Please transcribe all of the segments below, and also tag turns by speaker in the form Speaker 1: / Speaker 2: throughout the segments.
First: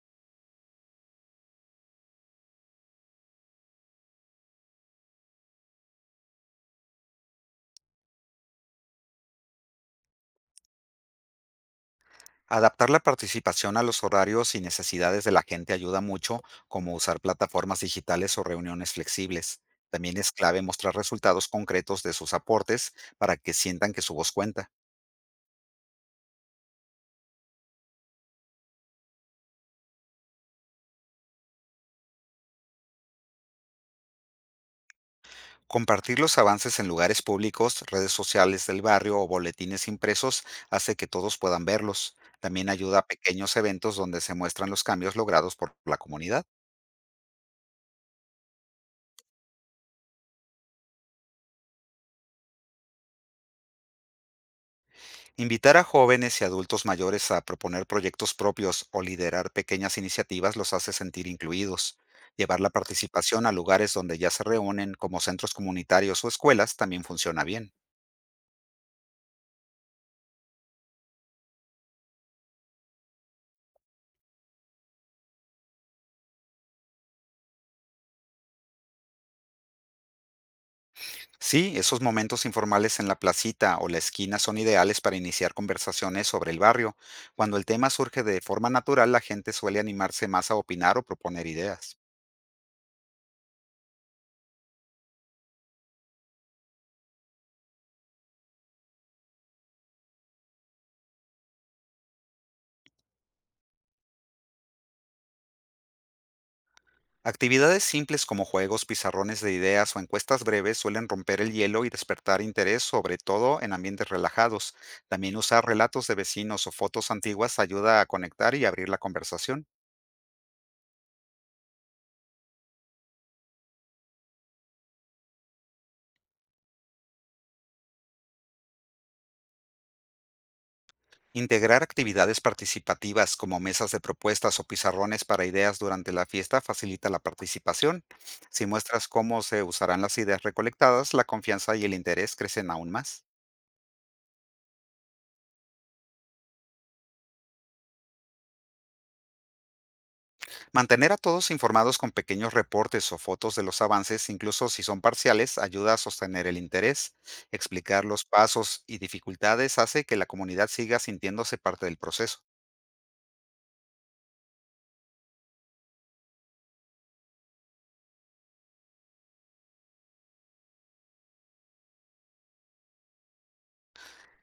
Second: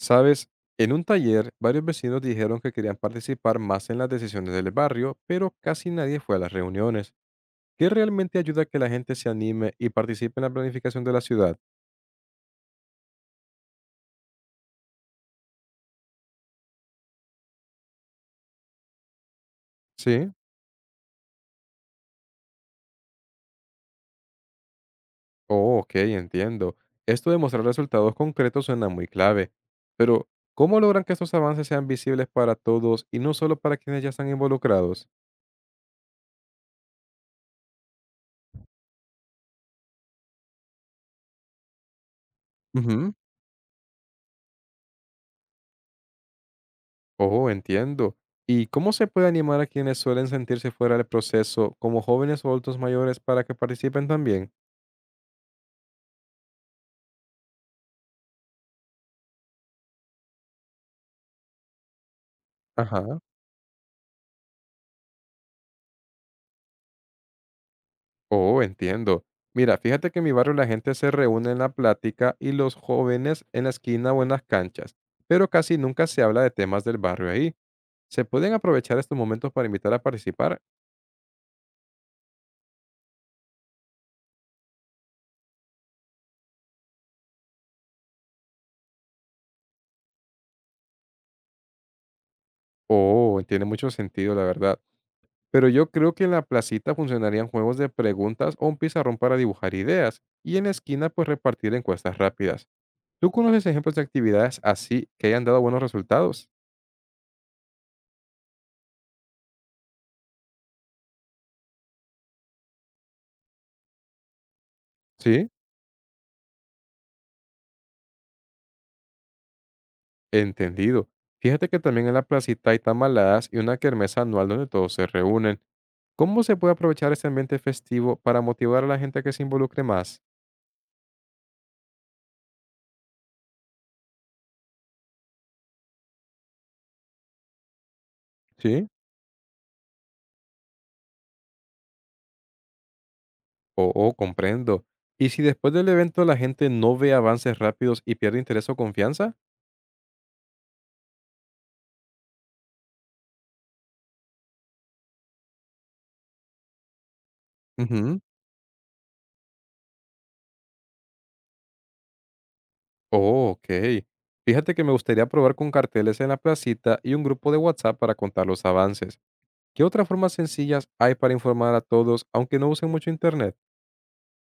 Speaker 1: Sabes, en un taller varios vecinos dijeron que querían participar más en las decisiones del barrio, pero casi nadie fue a las reuniones. ¿Qué realmente ayuda a que la gente se anime y participe en la planificación de la ciudad?
Speaker 2: Adaptar la participación a los horarios y necesidades de la gente ayuda mucho, como usar plataformas digitales o reuniones flexibles. También
Speaker 1: Sí.
Speaker 2: es clave mostrar resultados concretos de sus aportes para que sientan que su voz cuenta.
Speaker 1: Oh, ok, entiendo. Esto de mostrar resultados concretos suena muy clave. Pero, ¿cómo logran que estos avances sean visibles para todos y no solo para quienes ya están involucrados?
Speaker 2: Compartir los avances en lugares públicos, redes sociales del barrio o boletines impresos hace que todos puedan verlos. También ayuda a
Speaker 1: Ujú.
Speaker 2: pequeños eventos donde se muestran los cambios logrados por la comunidad.
Speaker 1: Oh, entiendo. ¿Y cómo se puede animar a quienes suelen sentirse fuera del proceso, como jóvenes o adultos mayores, para que participen también?
Speaker 2: Invitar a jóvenes y adultos mayores a proponer proyectos propios o liderar pequeñas iniciativas los hace sentir incluidos. Llevar la
Speaker 1: Ajá.
Speaker 2: participación a lugares donde ya se reúnen, como centros comunitarios o escuelas, también funciona bien.
Speaker 1: Oh, entiendo. Mira, fíjate que en mi barrio la gente se reúne en la plática y los jóvenes en la esquina o en las canchas, pero casi nunca se habla de temas del barrio ahí. ¿Se pueden aprovechar estos momentos para invitar a participar?
Speaker 2: Sí, esos momentos informales en la placita o la esquina son ideales para iniciar conversaciones sobre el barrio. Cuando el tema surge de forma natural, la gente suele animarse más a opinar o proponer ideas.
Speaker 1: Oh, tiene mucho sentido, la verdad. Pero yo creo que en la placita funcionarían juegos de preguntas o un pizarrón para dibujar ideas y en la esquina pues repartir encuestas rápidas. ¿Tú conoces ejemplos de actividades así que hayan dado buenos resultados?
Speaker 2: Actividades simples como juegos, pizarrones de ideas o encuestas breves suelen romper el hielo y despertar interés, sobre todo en ambientes relajados. También
Speaker 1: Sí.
Speaker 2: usar relatos de vecinos o fotos antiguas ayuda a conectar y abrir la conversación.
Speaker 1: Entendido. Fíjate que también en la placita hay tamaladas y una kermesa anual donde todos se reúnen. ¿Cómo se puede aprovechar este ambiente festivo para motivar a la gente a que se involucre más?
Speaker 2: Integrar actividades participativas como mesas de propuestas o pizarrones para ideas durante la fiesta facilita la participación. Si
Speaker 1: Sí,
Speaker 2: muestras cómo se usarán las ideas recolectadas, la confianza y el interés crecen aún más.
Speaker 1: oh, comprendo. ¿Y si después del evento la gente no ve avances rápidos y pierde interés o confianza?
Speaker 2: Mantener a todos informados con pequeños reportes o fotos de los avances, incluso si son parciales, ayuda a sostener el interés. Explicar
Speaker 1: Ujú,
Speaker 2: los pasos y dificultades hace que la comunidad siga sintiéndose parte del proceso.
Speaker 1: oh, ok. Fíjate que me gustaría probar con carteles en la placita y un grupo de WhatsApp para contar los avances. ¿Qué otras formas sencillas hay para informar a todos, aunque no usen mucho internet?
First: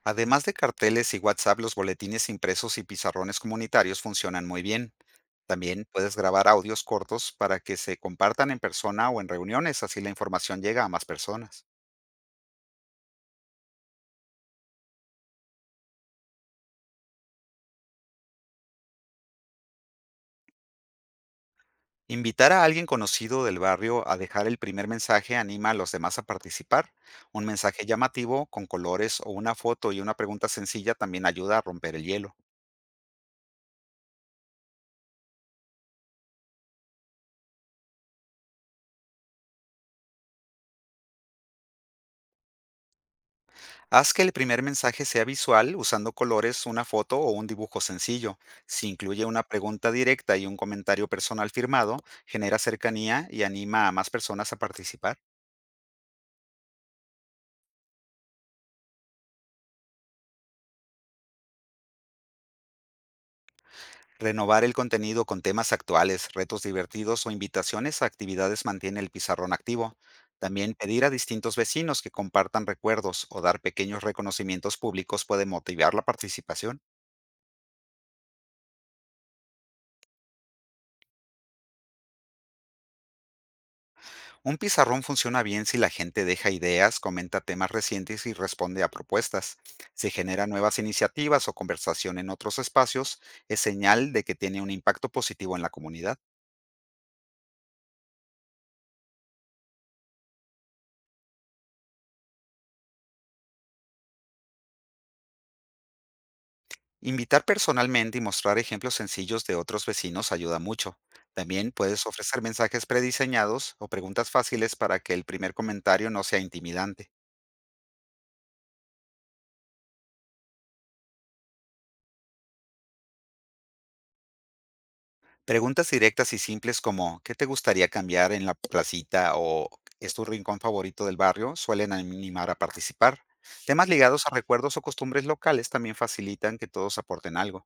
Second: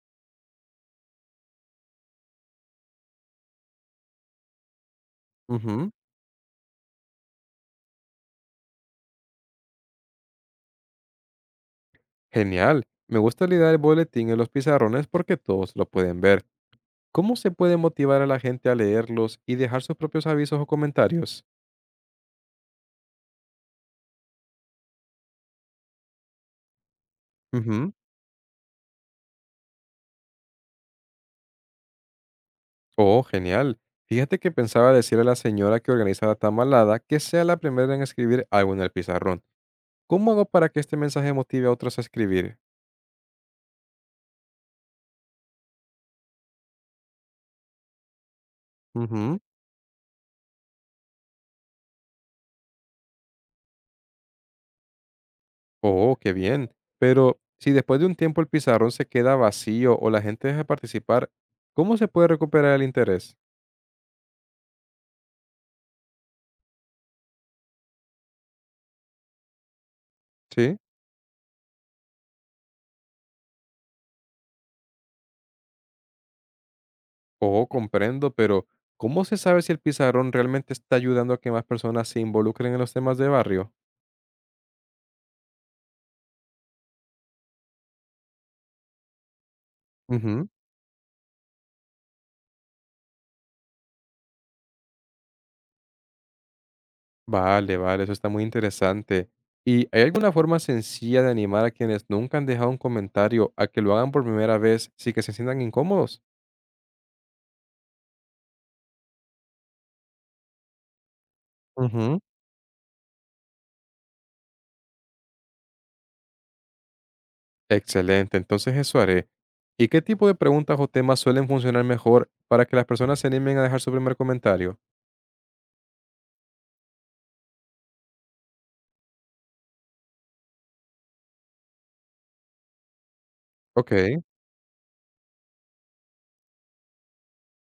Speaker 2: Además de carteles y WhatsApp, los boletines impresos y pizarrones comunitarios funcionan muy bien. También
Speaker 1: Ujú.
Speaker 2: puedes grabar audios cortos para que se compartan en persona o en reuniones, así la información llega a más personas.
Speaker 1: Genial. Me gusta la idea del boletín en los pizarrones porque todos lo pueden ver. ¿Cómo se puede motivar a la gente a leerlos y dejar sus propios avisos o comentarios?
Speaker 2: Invitar a alguien conocido del barrio a dejar el primer mensaje anima a los demás a participar. Un mensaje
Speaker 1: Ujú.
Speaker 2: llamativo con colores o una foto y una pregunta sencilla también ayuda a romper el hielo.
Speaker 1: Oh, genial. Fíjate que pensaba decirle a la señora que organiza la tamalada que sea la primera en escribir algo en el pizarrón. ¿Cómo hago para que este mensaje motive a otros a escribir?
Speaker 2: Haz que el primer mensaje sea visual usando colores, una foto o un dibujo sencillo. Si incluye
Speaker 1: Ujú.
Speaker 2: una pregunta directa y un comentario personal firmado, genera cercanía y anima a más personas a participar.
Speaker 1: Oh, qué bien. Pero si después de un tiempo el pizarrón se queda vacío o la gente deja de participar, ¿cómo se puede recuperar el interés?
Speaker 2: Renovar el contenido con temas actuales, retos divertidos o invitaciones a actividades mantiene el pizarrón activo. También
Speaker 1: Sí.
Speaker 2: pedir a distintos vecinos que compartan recuerdos o dar pequeños reconocimientos públicos puede motivar la participación.
Speaker 1: Oh, comprendo, pero ¿cómo se sabe si el pizarrón realmente está ayudando a que más personas se involucren en los temas de barrio?
Speaker 2: Un pizarrón funciona bien si la gente deja ideas, comenta temas recientes y responde a propuestas. Si
Speaker 1: Ujú.
Speaker 2: genera nuevas iniciativas o conversación en otros espacios, es señal de que tiene un impacto positivo en la comunidad.
Speaker 1: Vale, vale, eso está muy interesante. ¿Y hay alguna forma sencilla de animar a quienes nunca han dejado un comentario a que lo hagan por primera vez sin que se sientan incómodos?
Speaker 2: Invitar personalmente y mostrar ejemplos sencillos de otros vecinos ayuda mucho. También puedes
Speaker 1: Ujú.
Speaker 2: ofrecer mensajes prediseñados o preguntas fáciles para que el primer comentario no sea intimidante.
Speaker 1: Excelente, entonces eso haré. ¿Y qué tipo de preguntas o temas suelen funcionar mejor para que las personas se animen a dejar su primer comentario?
Speaker 2: Preguntas directas y simples como ¿qué te gustaría cambiar en la placita o es tu rincón favorito del barrio? Suelen animar a participar. Temas
Speaker 1: Ok.
Speaker 2: ligados a recuerdos o costumbres locales también facilitan que todos aporten algo.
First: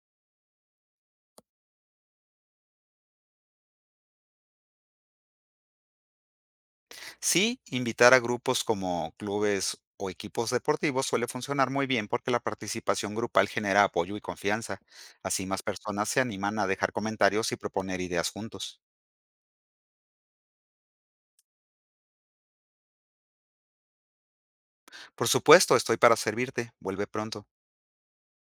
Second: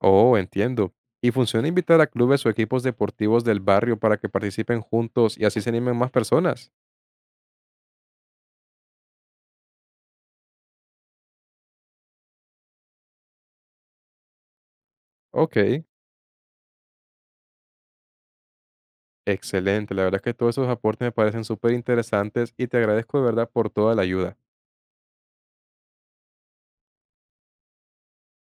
Speaker 1: Oh, entiendo. ¿Y funciona invitar a clubes o equipos deportivos del barrio para que participen juntos y así se animen más personas?
Speaker 2: Sí, invitar a grupos como clubes o equipos deportivos suele funcionar muy bien porque la participación grupal genera apoyo y confianza. Así
Speaker 1: Ok,
Speaker 2: más personas se animan a dejar comentarios y proponer ideas juntos.
Speaker 1: excelente. La verdad es que todos esos aportes me parecen súper interesantes y te agradezco de verdad por toda la ayuda.
Speaker 2: Por supuesto, estoy para servirte. Vuelve pronto.